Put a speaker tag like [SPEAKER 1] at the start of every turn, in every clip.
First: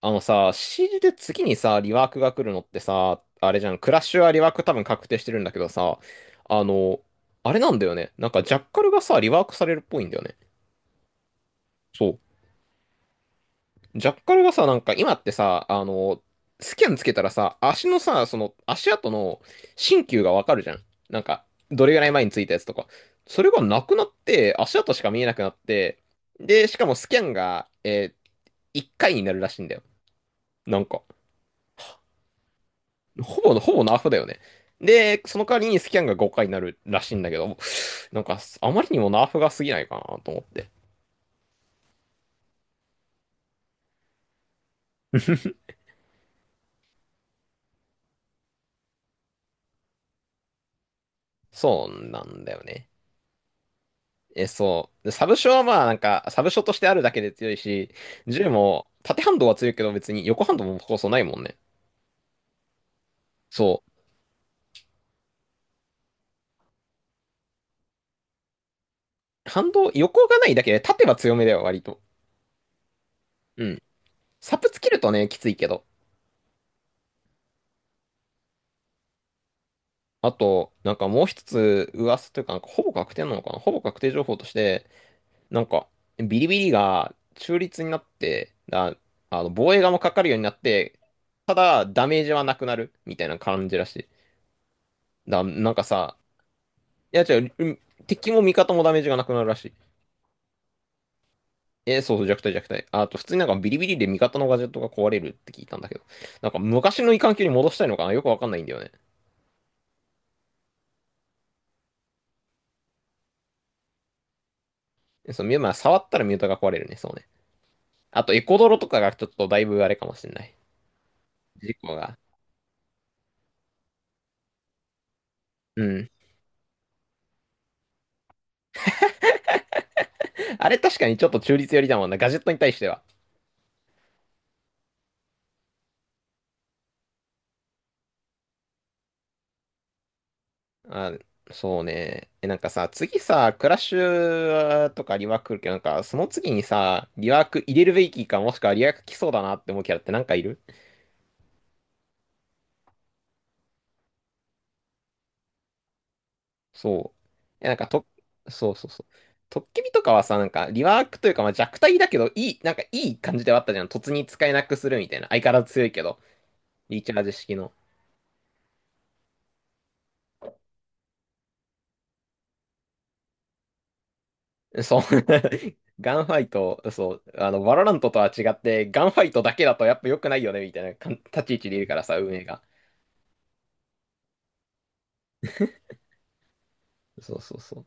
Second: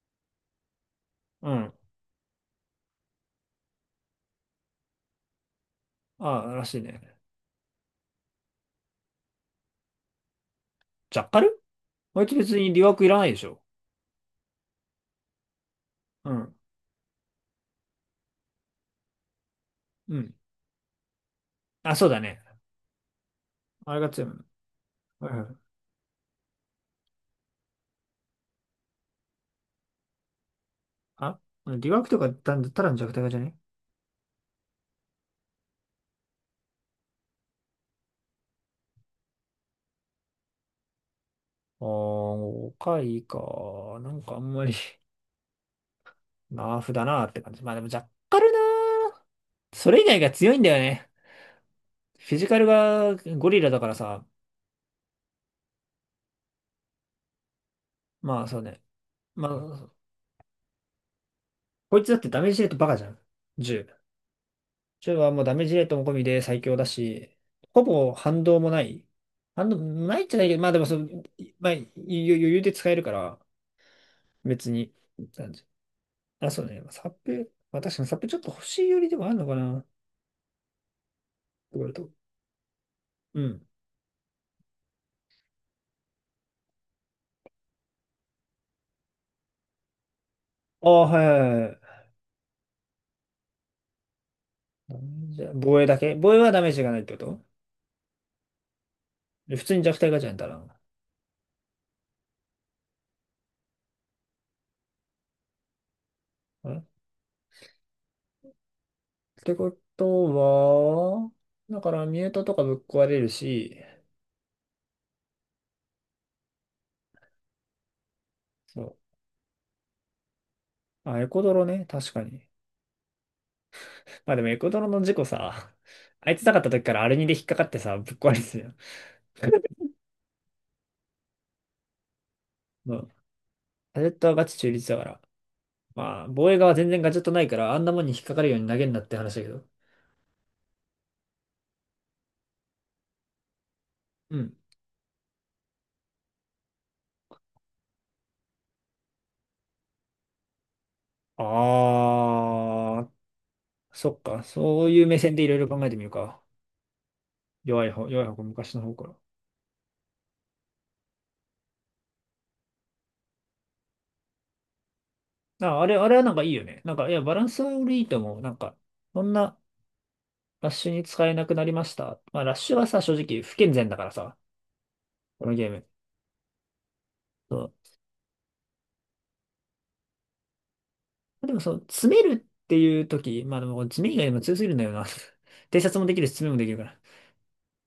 [SPEAKER 1] あのさ、CG で次
[SPEAKER 2] う
[SPEAKER 1] に
[SPEAKER 2] ん。
[SPEAKER 1] さ、リワークが来るのってさ、あれじゃん、クラッシュはリワーク多分確定してるんだけどさ、
[SPEAKER 2] ああ、
[SPEAKER 1] あ
[SPEAKER 2] らしいね。
[SPEAKER 1] の、あれなんだよね。なんかジャッカルがさ、リワークされるっぽいんだよね。
[SPEAKER 2] ジャッカル、
[SPEAKER 1] そ
[SPEAKER 2] あいつ別に留学いらないでしょ。
[SPEAKER 1] う。ジャッカルがさ、なんか今ってさ、
[SPEAKER 2] うん。
[SPEAKER 1] スキャンつけたらさ、足のさ、その足跡の新
[SPEAKER 2] う
[SPEAKER 1] 旧が
[SPEAKER 2] ん。
[SPEAKER 1] わかるじゃん。なんか、どれ
[SPEAKER 2] あ、
[SPEAKER 1] ぐら
[SPEAKER 2] そう
[SPEAKER 1] い
[SPEAKER 2] だ
[SPEAKER 1] 前につ
[SPEAKER 2] ね。
[SPEAKER 1] いたやつとか。それがな
[SPEAKER 2] あ
[SPEAKER 1] く
[SPEAKER 2] れ
[SPEAKER 1] な
[SPEAKER 2] が
[SPEAKER 1] っ
[SPEAKER 2] 強いもんね。
[SPEAKER 1] て、足跡しか見え
[SPEAKER 2] う
[SPEAKER 1] なくなっ
[SPEAKER 2] ん。
[SPEAKER 1] て、で、しかもスキャンが、1回になるらしいんだよ。なんか。
[SPEAKER 2] あ、留学とかただただの弱体化じゃね？
[SPEAKER 1] ほぼナーフだよね。で、その代わりにスキャンが5回になるらしいんだけど、なんか、あまりにもナーフが過ぎないかなと思って。
[SPEAKER 2] ああー、おかいか。なんかあんまり ナーフだなって感じ。まあでもジャッカルなー。それ以外が強いんだよね。
[SPEAKER 1] そうな
[SPEAKER 2] フィ
[SPEAKER 1] ん
[SPEAKER 2] ジ
[SPEAKER 1] だ
[SPEAKER 2] カ
[SPEAKER 1] よ
[SPEAKER 2] ル
[SPEAKER 1] ね。
[SPEAKER 2] がゴリラだからさ。
[SPEAKER 1] え、そう。で、サブショはまあ、なんか、サブショとしてあるだけで強いし、
[SPEAKER 2] まあ
[SPEAKER 1] 銃
[SPEAKER 2] そうね。
[SPEAKER 1] も、縦反動
[SPEAKER 2] ま
[SPEAKER 1] は強いけど
[SPEAKER 2] あ、
[SPEAKER 1] 別に横反動もこそないもんね。
[SPEAKER 2] こいつだってダメージレートバカじゃん。
[SPEAKER 1] そ
[SPEAKER 2] 銃ジョイはもうダメージレートも込みで最強だし、ほぼ反動もない。
[SPEAKER 1] う。
[SPEAKER 2] 反
[SPEAKER 1] 反
[SPEAKER 2] 動
[SPEAKER 1] 動、
[SPEAKER 2] な
[SPEAKER 1] 横
[SPEAKER 2] いんじ
[SPEAKER 1] が
[SPEAKER 2] ゃな
[SPEAKER 1] な
[SPEAKER 2] い
[SPEAKER 1] い
[SPEAKER 2] け
[SPEAKER 1] だ
[SPEAKER 2] ど、ま
[SPEAKER 1] け
[SPEAKER 2] あで
[SPEAKER 1] で
[SPEAKER 2] もそ
[SPEAKER 1] 縦
[SPEAKER 2] の、
[SPEAKER 1] は強めだ
[SPEAKER 2] い
[SPEAKER 1] よ、
[SPEAKER 2] まあ、
[SPEAKER 1] 割
[SPEAKER 2] 余
[SPEAKER 1] と。
[SPEAKER 2] 裕で使えるから、
[SPEAKER 1] うん。サプ
[SPEAKER 2] 別
[SPEAKER 1] つけ
[SPEAKER 2] に。
[SPEAKER 1] るとね、き
[SPEAKER 2] な
[SPEAKER 1] つ
[SPEAKER 2] ん
[SPEAKER 1] い
[SPEAKER 2] じ
[SPEAKER 1] けど。
[SPEAKER 2] あ、そうね。サップ、まあ確かにサップちょっと欲しいよりでもあるのかな。って
[SPEAKER 1] あと、なんかもう一
[SPEAKER 2] 言わ
[SPEAKER 1] つ
[SPEAKER 2] れると。
[SPEAKER 1] 噂というか、なんかほぼ確定な
[SPEAKER 2] う
[SPEAKER 1] のかな、
[SPEAKER 2] ん。
[SPEAKER 1] ほぼ確定情報として、なんか、ビリビリが中立になって、だ、防衛側もかかるようになっ
[SPEAKER 2] あ
[SPEAKER 1] て、
[SPEAKER 2] あ、はいは
[SPEAKER 1] た
[SPEAKER 2] いは
[SPEAKER 1] だ、
[SPEAKER 2] い。
[SPEAKER 1] ダメージはなくなる、みたいな感じらしい。
[SPEAKER 2] ダメ
[SPEAKER 1] だ、
[SPEAKER 2] ージ
[SPEAKER 1] なん
[SPEAKER 2] 防
[SPEAKER 1] か
[SPEAKER 2] 衛だけ、
[SPEAKER 1] さ、
[SPEAKER 2] 防衛はダメージがないって
[SPEAKER 1] い
[SPEAKER 2] こ
[SPEAKER 1] や違
[SPEAKER 2] と？
[SPEAKER 1] う、うん、敵も味方もダメージがなくなるら
[SPEAKER 2] で普
[SPEAKER 1] しい。
[SPEAKER 2] 通に弱体ガチャやたら。
[SPEAKER 1] えー、そうそう、弱体弱体。あと、普通になんかビリビリで味方のガジェットが壊れるって聞いたんだけど、なんか
[SPEAKER 2] あれ、っ
[SPEAKER 1] 昔の異環境に戻したいのかな、よくわかんないんだよね。
[SPEAKER 2] てことは、だからミュートとかぶっ壊れるし、
[SPEAKER 1] まあ、触ったらミュータが壊れるね、そうね。あと、エコドロと
[SPEAKER 2] そ
[SPEAKER 1] かがちょっとだいぶあれかもしれない。
[SPEAKER 2] う。あ、エコドロ
[SPEAKER 1] 事
[SPEAKER 2] ね。
[SPEAKER 1] 故
[SPEAKER 2] 確
[SPEAKER 1] が。
[SPEAKER 2] かに。まあでもエコドロの事故さ、
[SPEAKER 1] うん。
[SPEAKER 2] あいつなかった時からアルニで引っかかってさ、ぶっ壊れてたよ。
[SPEAKER 1] あれ確かにちょっと中立寄りだもんな、ガジェットに対して
[SPEAKER 2] う
[SPEAKER 1] は。
[SPEAKER 2] ん。ガジェットはガチ中立だから。まあ、防衛側は全然ガジェットないから、あんなもんに引っかかるように投げんなって話だけど。
[SPEAKER 1] あ、そうね。え、なんかさ、次さ、クラッシ
[SPEAKER 2] うん。
[SPEAKER 1] ュとかリワーク来るけど、なんか、その次にさ、リワーク入れるべきか、もしくはリワーク来そうだなって思うキャラってなんかいる？
[SPEAKER 2] あー、そっか。そういう目線でいろいろ考えてみるか。
[SPEAKER 1] そう。え、なん
[SPEAKER 2] 弱
[SPEAKER 1] か、
[SPEAKER 2] い
[SPEAKER 1] と、
[SPEAKER 2] 方、弱い方、
[SPEAKER 1] そう
[SPEAKER 2] 昔の
[SPEAKER 1] そう
[SPEAKER 2] 方
[SPEAKER 1] そう。
[SPEAKER 2] か
[SPEAKER 1] トッケビとかはさ、なんか、リワークというか、まあ、弱体だけど、いい、なんか、いい感じではあったじゃん。突に使えなくするみたいな。相変わらず
[SPEAKER 2] ら。あ、
[SPEAKER 1] 強
[SPEAKER 2] あ
[SPEAKER 1] い
[SPEAKER 2] れ、
[SPEAKER 1] け
[SPEAKER 2] あれ
[SPEAKER 1] ど、
[SPEAKER 2] はなんかいいよね。なん
[SPEAKER 1] リー
[SPEAKER 2] か、
[SPEAKER 1] チ
[SPEAKER 2] い
[SPEAKER 1] ャ
[SPEAKER 2] や、
[SPEAKER 1] ージ
[SPEAKER 2] バラン
[SPEAKER 1] 式
[SPEAKER 2] スは
[SPEAKER 1] の。
[SPEAKER 2] 俺いいと思う。なんか、そんなラッシュに使えなくなりました。まあ、ラッシュはさ、正直不健全だからさ、
[SPEAKER 1] そう。
[SPEAKER 2] このゲー ム。
[SPEAKER 1] ガンファイト、そう、バロラントとは違って、ガンファイトだけだとやっぱ良くないよね、みたいなかん立ち
[SPEAKER 2] で
[SPEAKER 1] 位
[SPEAKER 2] も
[SPEAKER 1] 置
[SPEAKER 2] そ
[SPEAKER 1] でい
[SPEAKER 2] う、
[SPEAKER 1] るから
[SPEAKER 2] 詰
[SPEAKER 1] さ、
[SPEAKER 2] め
[SPEAKER 1] 運
[SPEAKER 2] る
[SPEAKER 1] 営が。
[SPEAKER 2] っていう時、まあでも詰め以外でも強すぎるんだよな。偵察もできるし、詰めもできるから。っ
[SPEAKER 1] そうそうそう。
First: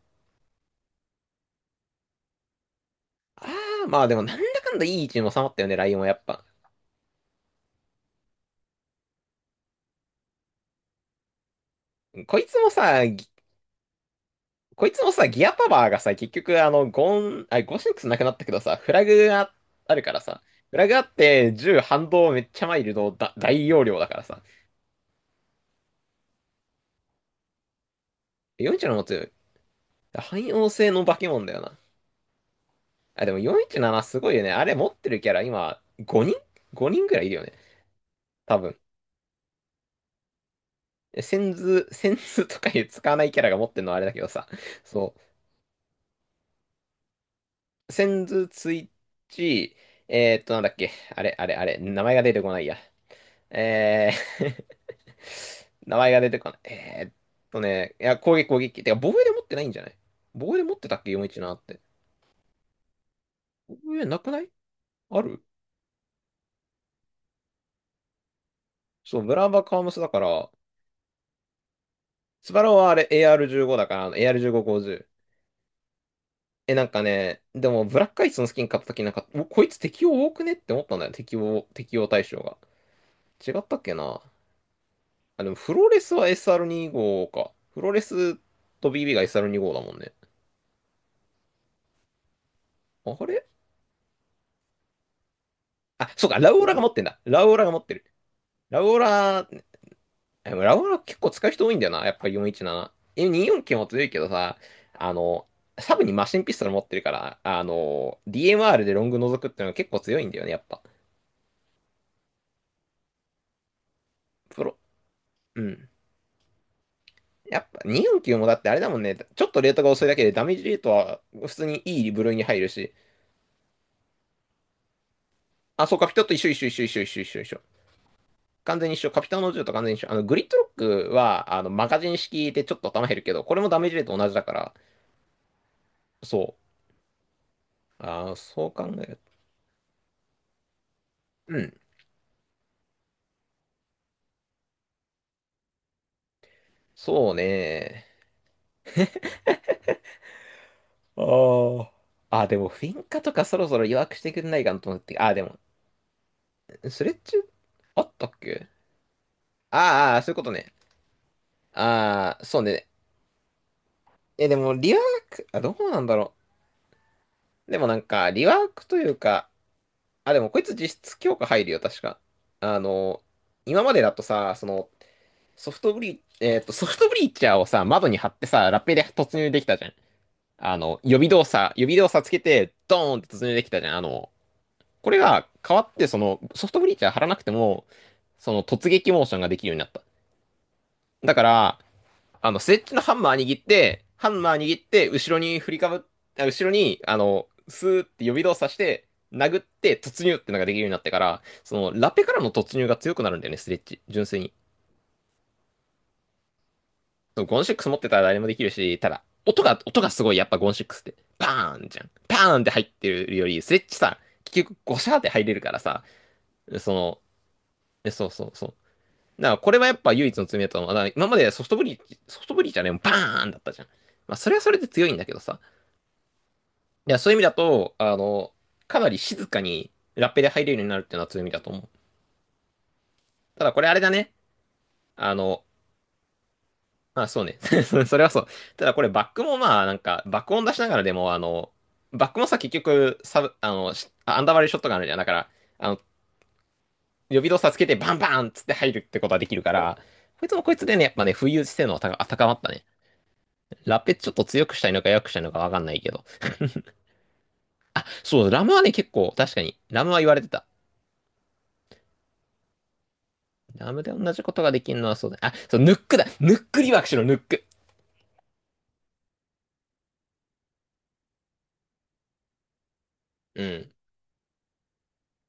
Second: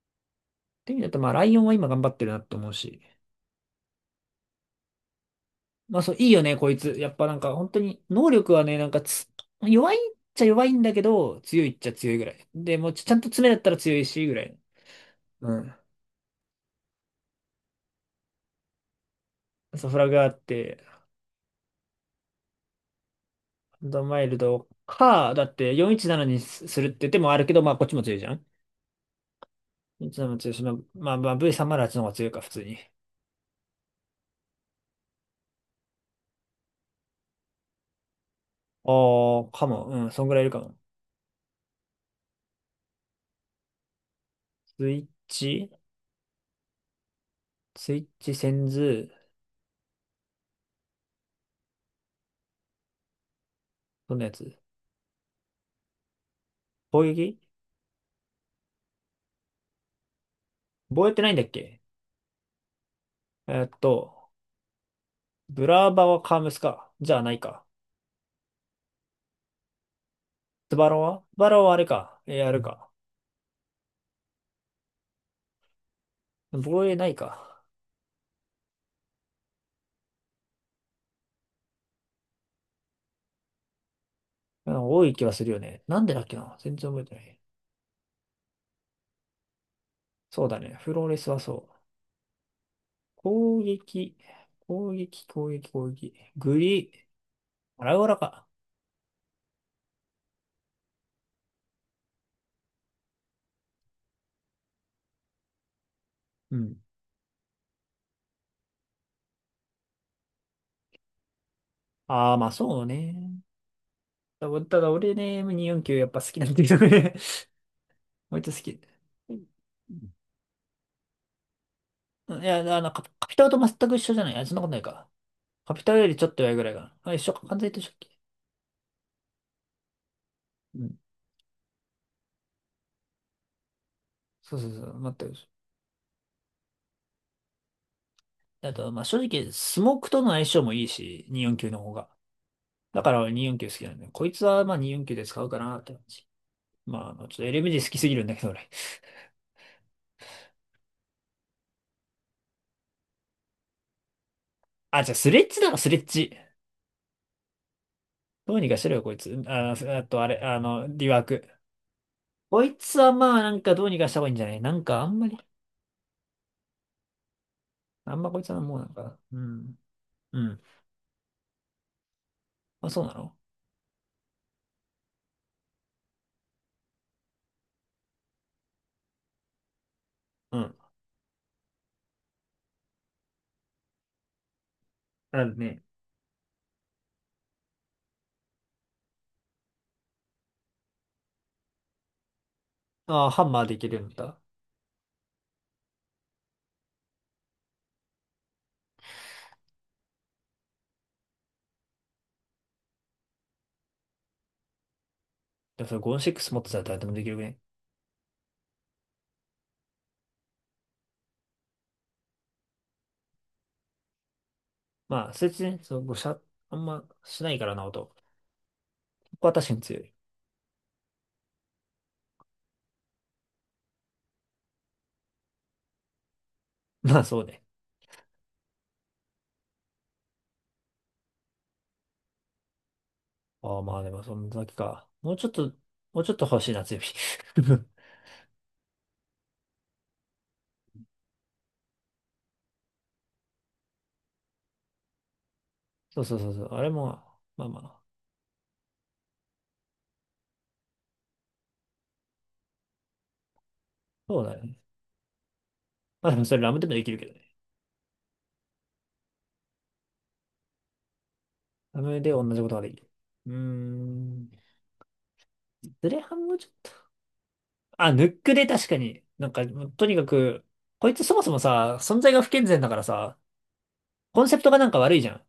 [SPEAKER 2] ていう意味だと、まあライオンは今頑張ってるなと思うし。
[SPEAKER 1] ああ、まあでもなんだかんだいい位置に収まったよね、ライオ
[SPEAKER 2] ま
[SPEAKER 1] ン
[SPEAKER 2] あ
[SPEAKER 1] はや
[SPEAKER 2] そう、
[SPEAKER 1] っ
[SPEAKER 2] いい
[SPEAKER 1] ぱ。
[SPEAKER 2] よね、こいつ。やっぱなんか本当に、能力はね、なんかつ、弱いっちゃ弱いんだけど、強いっちゃ強いぐら
[SPEAKER 1] こい
[SPEAKER 2] い。
[SPEAKER 1] つも
[SPEAKER 2] で、もうち
[SPEAKER 1] さ、
[SPEAKER 2] ちゃん
[SPEAKER 1] ぎ
[SPEAKER 2] と詰めだったら強いし、ぐらい。
[SPEAKER 1] こいつもさ、ギア
[SPEAKER 2] う
[SPEAKER 1] パ
[SPEAKER 2] ん。
[SPEAKER 1] ワーがさ、結局あの、ゴン、あ、ゴシックスなくなったけどさ、フラグが
[SPEAKER 2] そう、
[SPEAKER 1] あ
[SPEAKER 2] フ
[SPEAKER 1] る
[SPEAKER 2] ラ
[SPEAKER 1] か
[SPEAKER 2] グ
[SPEAKER 1] ら
[SPEAKER 2] があっ
[SPEAKER 1] さ、フ
[SPEAKER 2] て、
[SPEAKER 1] ラグあって銃反動めっちゃマイルドだ、大容量
[SPEAKER 2] ド
[SPEAKER 1] だか
[SPEAKER 2] マ
[SPEAKER 1] ら
[SPEAKER 2] イル
[SPEAKER 1] さ、
[SPEAKER 2] ドか、だって417にすするって手もあるけど、まあこっちも強いじゃん。
[SPEAKER 1] 41の持つ、
[SPEAKER 2] 417も
[SPEAKER 1] 汎
[SPEAKER 2] 強いし、
[SPEAKER 1] 用
[SPEAKER 2] まあ、
[SPEAKER 1] 性の
[SPEAKER 2] ま
[SPEAKER 1] 化
[SPEAKER 2] あ、
[SPEAKER 1] け
[SPEAKER 2] まあ
[SPEAKER 1] 物だよな。
[SPEAKER 2] V308 の方が強いか、普通に。
[SPEAKER 1] あ、でも417すごいよね。あれ持ってるキャラ今、5 人ぐらいいるよね。多分。
[SPEAKER 2] ああ、かも。うん、そんぐらいいるかも。
[SPEAKER 1] センズとかいう使わないキャラが持ってるのはあれだけどさ、
[SPEAKER 2] スイッ
[SPEAKER 1] そう。
[SPEAKER 2] チ、スイ
[SPEAKER 1] セ
[SPEAKER 2] ッ
[SPEAKER 1] ン
[SPEAKER 2] チ、
[SPEAKER 1] ズ、
[SPEAKER 2] セン
[SPEAKER 1] ツイッ
[SPEAKER 2] ズ、
[SPEAKER 1] チ、なんだっけ。あれ、あれ、あれ、名前が出てこないや。え
[SPEAKER 2] どんなやつ？
[SPEAKER 1] ー。 名前が出てこない。
[SPEAKER 2] 攻撃、
[SPEAKER 1] 攻撃。てか、防衛で持ってないんじゃない？防衛で持ってたっ
[SPEAKER 2] 防
[SPEAKER 1] け？
[SPEAKER 2] 衛ってないんだっ
[SPEAKER 1] 417 って。
[SPEAKER 2] け？えーっ
[SPEAKER 1] 防衛な
[SPEAKER 2] と、
[SPEAKER 1] くない？ある？
[SPEAKER 2] ブラーバはカームスか。じゃあないか。
[SPEAKER 1] そう、ブラーバカームスだから、
[SPEAKER 2] スバロンはあれか。えー、
[SPEAKER 1] ス
[SPEAKER 2] ある
[SPEAKER 1] バロは
[SPEAKER 2] か。
[SPEAKER 1] あれ AR15 だから、あの AR1550。え、な
[SPEAKER 2] 防
[SPEAKER 1] ん
[SPEAKER 2] 衛
[SPEAKER 1] か
[SPEAKER 2] ない
[SPEAKER 1] ね、
[SPEAKER 2] か。
[SPEAKER 1] でも、ブラックアイスのスキン買った時なんか、おこいつ適応多くねって思ったんだよ。適応対象が。違ったっけな。
[SPEAKER 2] うん、多い気は
[SPEAKER 1] あ、
[SPEAKER 2] す
[SPEAKER 1] で
[SPEAKER 2] る
[SPEAKER 1] も
[SPEAKER 2] よ
[SPEAKER 1] フ
[SPEAKER 2] ね。
[SPEAKER 1] ローレ
[SPEAKER 2] なん
[SPEAKER 1] ス
[SPEAKER 2] でだっ
[SPEAKER 1] は
[SPEAKER 2] けな、全然覚えてな
[SPEAKER 1] SR25
[SPEAKER 2] い。
[SPEAKER 1] か。フローレスと BB が SR25 だもんね。
[SPEAKER 2] そうだね。フローレスはそう。
[SPEAKER 1] あれ？
[SPEAKER 2] 攻撃、攻撃、攻撃、攻
[SPEAKER 1] あ、
[SPEAKER 2] 撃。
[SPEAKER 1] そうか、
[SPEAKER 2] グリ、
[SPEAKER 1] ラウオラが持っ
[SPEAKER 2] ア
[SPEAKER 1] て
[SPEAKER 2] ラ
[SPEAKER 1] る。
[SPEAKER 2] ウラか。
[SPEAKER 1] ラウオラ、でもラウオラ結構使う人多いんだよな。やっぱ417。え、249も強いけどさ、あの、サブにマシンピ
[SPEAKER 2] う
[SPEAKER 1] ストル
[SPEAKER 2] ん。
[SPEAKER 1] 持ってるから、DMR でロング覗くってのが結構強いんだよね、やっぱ。
[SPEAKER 2] ああ、まあそうね。ただ、
[SPEAKER 1] プロ、
[SPEAKER 2] ただ俺ね、
[SPEAKER 1] うん。
[SPEAKER 2] M249 やっぱ好きなんだけどね。
[SPEAKER 1] やっぱ 249
[SPEAKER 2] 割
[SPEAKER 1] も
[SPEAKER 2] と
[SPEAKER 1] だ
[SPEAKER 2] 好
[SPEAKER 1] ってあれ
[SPEAKER 2] き。
[SPEAKER 1] だもんね。ちょっとレートが遅いだけでダメージレートは普通にいい部
[SPEAKER 2] い
[SPEAKER 1] 類に入る
[SPEAKER 2] や、あの、
[SPEAKER 1] し。
[SPEAKER 2] カピタルと全く一緒じゃない？あ、そんなことないか。カピ
[SPEAKER 1] あ、
[SPEAKER 2] タ
[SPEAKER 1] そう
[SPEAKER 2] ルよ
[SPEAKER 1] か、
[SPEAKER 2] り
[SPEAKER 1] ピょ
[SPEAKER 2] ち
[SPEAKER 1] っ
[SPEAKER 2] ょ
[SPEAKER 1] と
[SPEAKER 2] っ
[SPEAKER 1] 一
[SPEAKER 2] と
[SPEAKER 1] 緒
[SPEAKER 2] 弱
[SPEAKER 1] 一
[SPEAKER 2] いぐ
[SPEAKER 1] 緒
[SPEAKER 2] ら
[SPEAKER 1] 一
[SPEAKER 2] いか
[SPEAKER 1] 緒一
[SPEAKER 2] な。
[SPEAKER 1] 緒一
[SPEAKER 2] あ、一
[SPEAKER 1] 緒一
[SPEAKER 2] 緒
[SPEAKER 1] 緒
[SPEAKER 2] か。
[SPEAKER 1] 一
[SPEAKER 2] 完
[SPEAKER 1] 緒。
[SPEAKER 2] 全に一緒だっけ？
[SPEAKER 1] 完全に一緒。カピタンの銃と完全に一緒。グリッドロ
[SPEAKER 2] うん。
[SPEAKER 1] ックは、マガジン式でちょっと頭減るけど、これもダメージレート同じだか
[SPEAKER 2] そうそう
[SPEAKER 1] ら、
[SPEAKER 2] そう。全く一緒。
[SPEAKER 1] そう。ああそう
[SPEAKER 2] あ
[SPEAKER 1] 考
[SPEAKER 2] と、ま
[SPEAKER 1] え
[SPEAKER 2] あ、
[SPEAKER 1] る
[SPEAKER 2] 正
[SPEAKER 1] と。
[SPEAKER 2] 直、スモークとの相性もいいし、
[SPEAKER 1] う
[SPEAKER 2] 249
[SPEAKER 1] ん。
[SPEAKER 2] の方が。だから俺249好きなんだよ。こいつはまあ249で使うかなって感じ。まあ、あの
[SPEAKER 1] そう
[SPEAKER 2] ちょっと LMG 好き
[SPEAKER 1] ね。
[SPEAKER 2] すぎるんだけど俺。
[SPEAKER 1] ああ。あ、でも、フィンカとかそろそろ弱くしてくんないかなと思っ
[SPEAKER 2] あ、じゃあ
[SPEAKER 1] て。あ
[SPEAKER 2] ス
[SPEAKER 1] ー、
[SPEAKER 2] レ
[SPEAKER 1] で
[SPEAKER 2] ッ
[SPEAKER 1] も、
[SPEAKER 2] ジだろ、スレッジ。
[SPEAKER 1] スレッチあったっ
[SPEAKER 2] どう
[SPEAKER 1] け？
[SPEAKER 2] にかしろよ、こいつ。あ、あ
[SPEAKER 1] あーあー、
[SPEAKER 2] と、あ
[SPEAKER 1] そういう
[SPEAKER 2] れ、
[SPEAKER 1] こと
[SPEAKER 2] あ
[SPEAKER 1] ね。
[SPEAKER 2] の、リワーク。
[SPEAKER 1] ああ、そう
[SPEAKER 2] こい
[SPEAKER 1] ね。
[SPEAKER 2] つはまあ、なんかどうにかした方がいいんじゃ
[SPEAKER 1] え、
[SPEAKER 2] な
[SPEAKER 1] で
[SPEAKER 2] い？な
[SPEAKER 1] も、
[SPEAKER 2] ん
[SPEAKER 1] リワ
[SPEAKER 2] か
[SPEAKER 1] ー
[SPEAKER 2] あんまり、
[SPEAKER 1] ク、あ、どうなんだろう。でもなん
[SPEAKER 2] あん
[SPEAKER 1] か、
[SPEAKER 2] まこい
[SPEAKER 1] リ
[SPEAKER 2] つ
[SPEAKER 1] ワ
[SPEAKER 2] は
[SPEAKER 1] ー
[SPEAKER 2] もう
[SPEAKER 1] ク
[SPEAKER 2] なん
[SPEAKER 1] という
[SPEAKER 2] か、う
[SPEAKER 1] か、
[SPEAKER 2] ん。
[SPEAKER 1] あ、
[SPEAKER 2] う
[SPEAKER 1] でもこ
[SPEAKER 2] ん。
[SPEAKER 1] いつ実質強化入るよ、確か。あ
[SPEAKER 2] まあ、そうな
[SPEAKER 1] の、
[SPEAKER 2] の？
[SPEAKER 1] 今までだとさ、その、ソフトブリーチャーをさ、窓に貼ってさ、ラッペで突入できたじゃん。
[SPEAKER 2] うん。
[SPEAKER 1] あの、予備動作つけて、ドーンって突入できたじゃん。あの、これ
[SPEAKER 2] あ
[SPEAKER 1] が
[SPEAKER 2] る
[SPEAKER 1] 変わ
[SPEAKER 2] ね。
[SPEAKER 1] って、その、ソフトブリーチャー貼らなくても、その突撃モーションができるようになった。だから、あの、スレッジのハン
[SPEAKER 2] ああ、
[SPEAKER 1] マー
[SPEAKER 2] ハン
[SPEAKER 1] 握っ
[SPEAKER 2] マーできる
[SPEAKER 1] て、
[SPEAKER 2] ん
[SPEAKER 1] ハ
[SPEAKER 2] だ。
[SPEAKER 1] ンマー握って、後ろに振りかぶっ、あ後ろに、あの、スーって予備動作して、殴って突入ってのができるようになってから、その、ラペからの突入が強くなるんだよね、スレッジ。純粋に。
[SPEAKER 2] でもそれごーシックス持ってたら誰でもできる
[SPEAKER 1] そう
[SPEAKER 2] ね。
[SPEAKER 1] ゴンシックス持ってたら誰もできるし、ただ、音がすごい、やっぱゴンシックスって、バーンじゃん。バーンって入ってるより、スレッチさ、結局、ゴシャーって
[SPEAKER 2] まあ、
[SPEAKER 1] 入
[SPEAKER 2] そい
[SPEAKER 1] れる
[SPEAKER 2] つ
[SPEAKER 1] から
[SPEAKER 2] ね、その
[SPEAKER 1] さ、
[SPEAKER 2] 5射、あん
[SPEAKER 1] そ
[SPEAKER 2] ま
[SPEAKER 1] の、
[SPEAKER 2] しないからな、音。こ
[SPEAKER 1] そうそうそう。
[SPEAKER 2] こ
[SPEAKER 1] だ
[SPEAKER 2] は
[SPEAKER 1] から、
[SPEAKER 2] 確
[SPEAKER 1] こ
[SPEAKER 2] か
[SPEAKER 1] れ
[SPEAKER 2] に
[SPEAKER 1] はやっ
[SPEAKER 2] 強
[SPEAKER 1] ぱ
[SPEAKER 2] い。
[SPEAKER 1] 唯一の罪だと思う。だから今までソフトブリーソフトブリーじゃね、バーンだったじゃん。まあ、それはそれで強いんだけどさ。いや、
[SPEAKER 2] まあ、
[SPEAKER 1] そういう意
[SPEAKER 2] そ
[SPEAKER 1] 味
[SPEAKER 2] う
[SPEAKER 1] だ
[SPEAKER 2] ね。
[SPEAKER 1] と、あの、かなり静かにラッペで入れるようになるっていうのは強みだと思う。ただ、
[SPEAKER 2] あ
[SPEAKER 1] こ
[SPEAKER 2] あ、
[SPEAKER 1] れあ
[SPEAKER 2] ま
[SPEAKER 1] れ
[SPEAKER 2] あ、
[SPEAKER 1] だ
[SPEAKER 2] でも
[SPEAKER 1] ね。
[SPEAKER 2] そんだけか。も
[SPEAKER 1] あ
[SPEAKER 2] うちょっ
[SPEAKER 1] の、
[SPEAKER 2] と、もうちょっと欲しいな、強火。
[SPEAKER 1] あ、そうね。それはそう。ただこれバックもまあなんか爆音出しながらでもバックもさ結局サブ、あの、しあアンダーバリューショットがあるじゃん。だから、あの、
[SPEAKER 2] そうそうそうそう。あれも、
[SPEAKER 1] 予備動
[SPEAKER 2] まあ
[SPEAKER 1] 作つ
[SPEAKER 2] ま
[SPEAKER 1] けて
[SPEAKER 2] あ、
[SPEAKER 1] バンバンっつって入るってことはできるから、こいつもこいつでね、やっぱね、浮遊性能は高まったね。ラペちょっ
[SPEAKER 2] そ
[SPEAKER 1] と
[SPEAKER 2] うだよ
[SPEAKER 1] 強く
[SPEAKER 2] ね。
[SPEAKER 1] したいのか弱くしたいのかわかんないけど。
[SPEAKER 2] まあ、でもそれラムでもできるけどね。
[SPEAKER 1] そう、ラムはね結構確かに、ラムは言われてた。
[SPEAKER 2] ラムで同じことができる。うー
[SPEAKER 1] ラムで同じこ
[SPEAKER 2] ん。
[SPEAKER 1] とができるのはそうだね。あ、そう、ヌッ
[SPEAKER 2] ズ
[SPEAKER 1] ク
[SPEAKER 2] レ
[SPEAKER 1] だ。
[SPEAKER 2] ハン
[SPEAKER 1] ヌ
[SPEAKER 2] も
[SPEAKER 1] ッ
[SPEAKER 2] ちょっ
[SPEAKER 1] クリ
[SPEAKER 2] と。
[SPEAKER 1] ワークしろ、ヌック。
[SPEAKER 2] あ、ヌックで確かに。なんか、もうとにかく、こいつそもそもさ、存在が不健全だからさ、
[SPEAKER 1] うん。
[SPEAKER 2] コンセプトがなんか悪いじゃん。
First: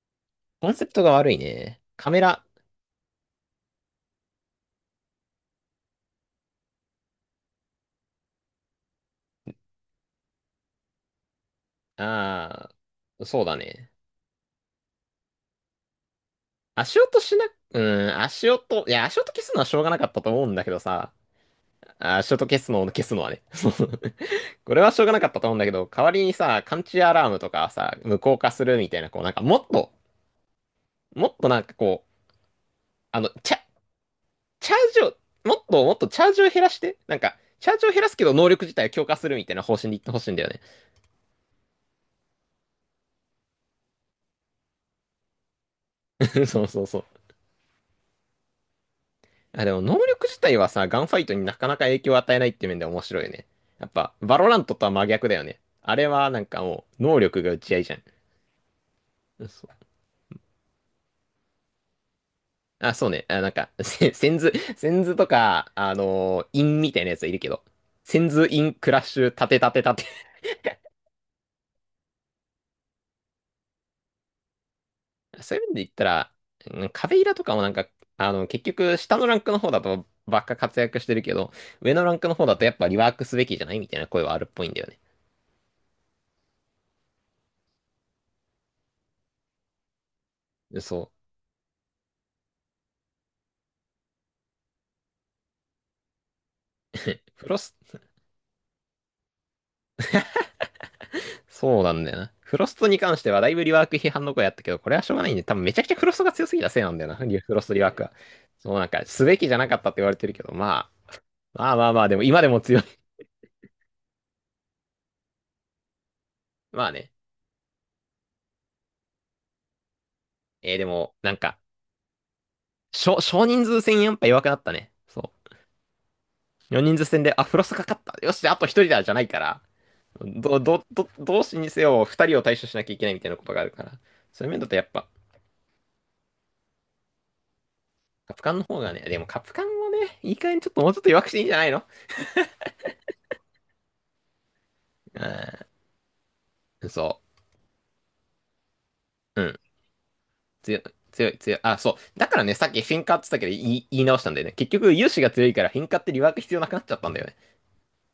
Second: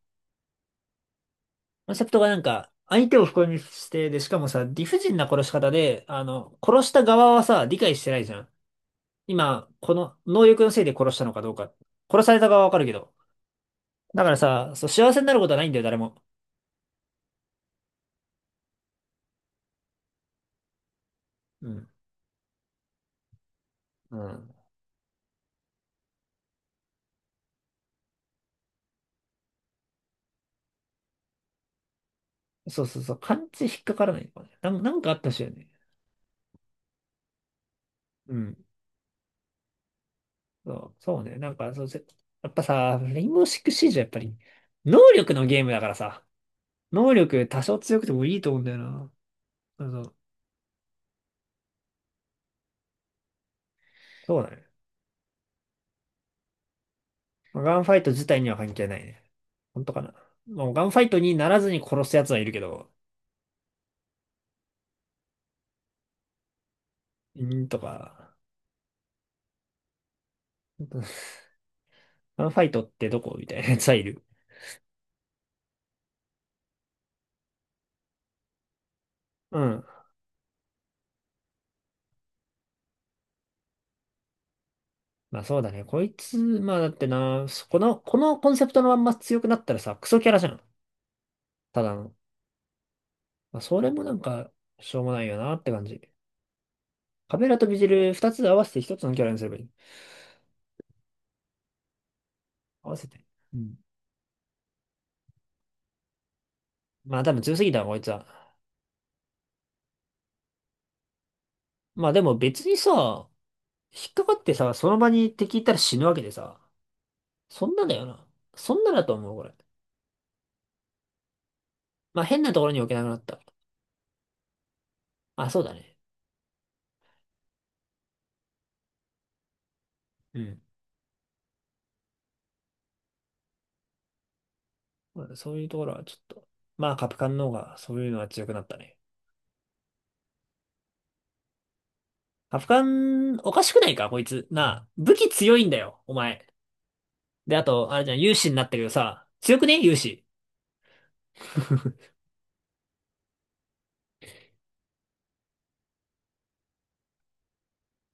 [SPEAKER 1] コンセプトが悪いね。
[SPEAKER 2] コンセ
[SPEAKER 1] カ
[SPEAKER 2] プ
[SPEAKER 1] メ
[SPEAKER 2] トがな
[SPEAKER 1] ラ、
[SPEAKER 2] んか、相手を不幸にして、で、しかもさ、理不尽な殺し方で、あの、殺した側はさ、理解してないじゃん。今、この能力のせいで殺したのかどうか。殺された側は
[SPEAKER 1] あ
[SPEAKER 2] わかるけど。
[SPEAKER 1] あ、そうだね。
[SPEAKER 2] だからさ、そう、幸せになることはないんだよ、誰も。
[SPEAKER 1] 足音しな、うん、いや、足音消すのはしょうがなかったと思うんだけどさ、
[SPEAKER 2] うん。
[SPEAKER 1] あ、足音消すのを消すのはね。そう、
[SPEAKER 2] うん。
[SPEAKER 1] これはしょうがなかったと思うんだけど、代わりにさ、感知アラームとかさ、無効化するみたいな、こう、なんかもっと、もっとなんかこう、
[SPEAKER 2] そうそうそう。
[SPEAKER 1] あの、
[SPEAKER 2] 勘
[SPEAKER 1] チャ、
[SPEAKER 2] 違い引っかからないのかね。な
[SPEAKER 1] チャ
[SPEAKER 2] ん、
[SPEAKER 1] ー
[SPEAKER 2] な
[SPEAKER 1] ジ
[SPEAKER 2] んかあ
[SPEAKER 1] を、
[SPEAKER 2] ったしいよ
[SPEAKER 1] もっ
[SPEAKER 2] ね。
[SPEAKER 1] ともっとチャージを減らして、なんか、チャージを減らすけど
[SPEAKER 2] う
[SPEAKER 1] 能力
[SPEAKER 2] ん。
[SPEAKER 1] 自体を強化するみたいな方針で言ってほしいんだよね。
[SPEAKER 2] そう、そうね。やっぱさ、レインボーシックスシージはやっぱり、能力のゲームだからさ、
[SPEAKER 1] そうそうそ
[SPEAKER 2] 能
[SPEAKER 1] う。
[SPEAKER 2] 力多少強くてもいいと思うんだよな。
[SPEAKER 1] あ、でも
[SPEAKER 2] そう
[SPEAKER 1] 能
[SPEAKER 2] そう。
[SPEAKER 1] 力自体はさ、ガンファイトになかなか影響を与えないって面で面白いよね。やっぱ、バ
[SPEAKER 2] そう
[SPEAKER 1] ロ
[SPEAKER 2] だ
[SPEAKER 1] ラン
[SPEAKER 2] ね。
[SPEAKER 1] トとは真逆だよね。あれはなんかもう、能力が打
[SPEAKER 2] まあ
[SPEAKER 1] ち
[SPEAKER 2] ガ
[SPEAKER 1] 合い
[SPEAKER 2] ン
[SPEAKER 1] じ
[SPEAKER 2] フ
[SPEAKER 1] ゃ
[SPEAKER 2] ァ
[SPEAKER 1] ん。
[SPEAKER 2] イト自体には関係ないね。
[SPEAKER 1] そう。
[SPEAKER 2] 本当かな。もうガンファイトにならずに殺す奴はいるけど、
[SPEAKER 1] あ、そうね。あ、なんか、せセンズ、センズとか、インみたいなやつはいるけど、
[SPEAKER 2] んーと
[SPEAKER 1] セン
[SPEAKER 2] か、
[SPEAKER 1] ズインクラッシュ、立て立て立て。
[SPEAKER 2] ガンファイトってどこ、みたいな奴はいる。
[SPEAKER 1] そういう面で言ったら、うん、壁イラとかもなんか、あの、結局、下のランクの
[SPEAKER 2] う
[SPEAKER 1] 方だ
[SPEAKER 2] ん。
[SPEAKER 1] とばっか活躍してるけど、上のランクの方だとやっぱリワークすべきじゃないみたいな声はあるっぽいんだよね。
[SPEAKER 2] まあそうだね。こいつ、まあだってな、そこの、このコンセプトのまんま強くなったらさ、クソキャラじゃん。
[SPEAKER 1] そ
[SPEAKER 2] ただの。まあそれもなんか、しょうもないよなって感じ。
[SPEAKER 1] う。
[SPEAKER 2] カ
[SPEAKER 1] フ
[SPEAKER 2] ベ
[SPEAKER 1] ロ
[SPEAKER 2] ラと
[SPEAKER 1] ス
[SPEAKER 2] ビジル二つ合わせて一つのキャラにすればいい。
[SPEAKER 1] そうなんだよな。フロスト
[SPEAKER 2] 合わ
[SPEAKER 1] に
[SPEAKER 2] せ
[SPEAKER 1] 関し
[SPEAKER 2] て。
[SPEAKER 1] てはだい
[SPEAKER 2] う
[SPEAKER 1] ぶリ
[SPEAKER 2] ん。
[SPEAKER 1] ワーク批判の声あったけど、これはしょうがないんで、多分めちゃくちゃフロストが強すぎたせいなんだよ
[SPEAKER 2] まあ
[SPEAKER 1] な、
[SPEAKER 2] 多
[SPEAKER 1] リ
[SPEAKER 2] 分
[SPEAKER 1] フ
[SPEAKER 2] 強
[SPEAKER 1] ロ
[SPEAKER 2] す
[SPEAKER 1] ス
[SPEAKER 2] ぎ
[SPEAKER 1] トリ
[SPEAKER 2] たわ、
[SPEAKER 1] ワー
[SPEAKER 2] こい
[SPEAKER 1] ク
[SPEAKER 2] つ
[SPEAKER 1] は。
[SPEAKER 2] は。
[SPEAKER 1] そうなんか、すべきじゃなかったって言われてるけど、まあ、まあまあまあ、
[SPEAKER 2] まあ
[SPEAKER 1] で
[SPEAKER 2] で
[SPEAKER 1] も
[SPEAKER 2] も
[SPEAKER 1] 今でも
[SPEAKER 2] 別に
[SPEAKER 1] 強い。
[SPEAKER 2] さ、引っかかってさ、その場に敵いたら死ぬわけでさ。
[SPEAKER 1] まあね。
[SPEAKER 2] そんなだよな。そんなだと思う、これ。
[SPEAKER 1] えー、でも、なんか、
[SPEAKER 2] まあ変なところに置けなくな
[SPEAKER 1] 少
[SPEAKER 2] った。
[SPEAKER 1] 少人数戦やっぱ弱くなったね。そ
[SPEAKER 2] あ、そうだね。
[SPEAKER 1] う。4人数戦で、あ、フロストかかった。よし、あと1人だ、じゃないから。
[SPEAKER 2] う
[SPEAKER 1] ど、
[SPEAKER 2] ん。
[SPEAKER 1] ど、ど、同士にせよ、2人を対処しなきゃいけないみたいなことがあるから。そういう面だとやっぱ、
[SPEAKER 2] まあそういうところはちょっと。まあカプカンの方がそういうのは
[SPEAKER 1] カプ
[SPEAKER 2] 強
[SPEAKER 1] カ
[SPEAKER 2] く
[SPEAKER 1] ン
[SPEAKER 2] な
[SPEAKER 1] の
[SPEAKER 2] った
[SPEAKER 1] 方が
[SPEAKER 2] ね。
[SPEAKER 1] ね、でもカプカンもね、いい加減ちょっともうちょっと弱くしていいんじゃないの？
[SPEAKER 2] カプカン、おかしくないか、こいつ。なあ、武器強いんだよ、お前。
[SPEAKER 1] うん、そ
[SPEAKER 2] で、あと、あれじゃん、勇士になったけどさ、
[SPEAKER 1] う。う
[SPEAKER 2] 強く
[SPEAKER 1] ん。
[SPEAKER 2] ね勇士。
[SPEAKER 1] 強い、強い、強い。あ、そう。だからね、さっきフィンカーって言ったけど、言い直したんだよね。結局、融資が強いから、フィンカーってリワーク必要なくなっちゃったんだよね。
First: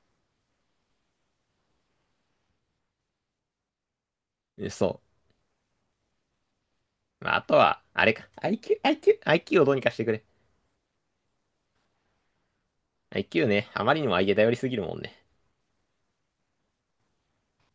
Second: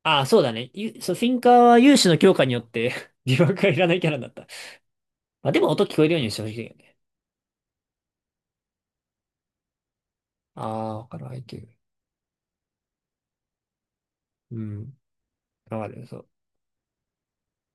[SPEAKER 2] ああ、そうだね。ゆそう、フィンカーは勇士の強化によって 疑惑がいらないキャラになった。
[SPEAKER 1] そ
[SPEAKER 2] まあでも音聞こえるようにしてほしいよね。
[SPEAKER 1] う。まあ、あとは、あれか。IQ、IQ、IQ をどうにかしてくれ。
[SPEAKER 2] ああ、わかる、IQ。
[SPEAKER 1] IQ ね、あまりにも相手頼り
[SPEAKER 2] う
[SPEAKER 1] すぎるも
[SPEAKER 2] ん。
[SPEAKER 1] んね。
[SPEAKER 2] わかる、そう。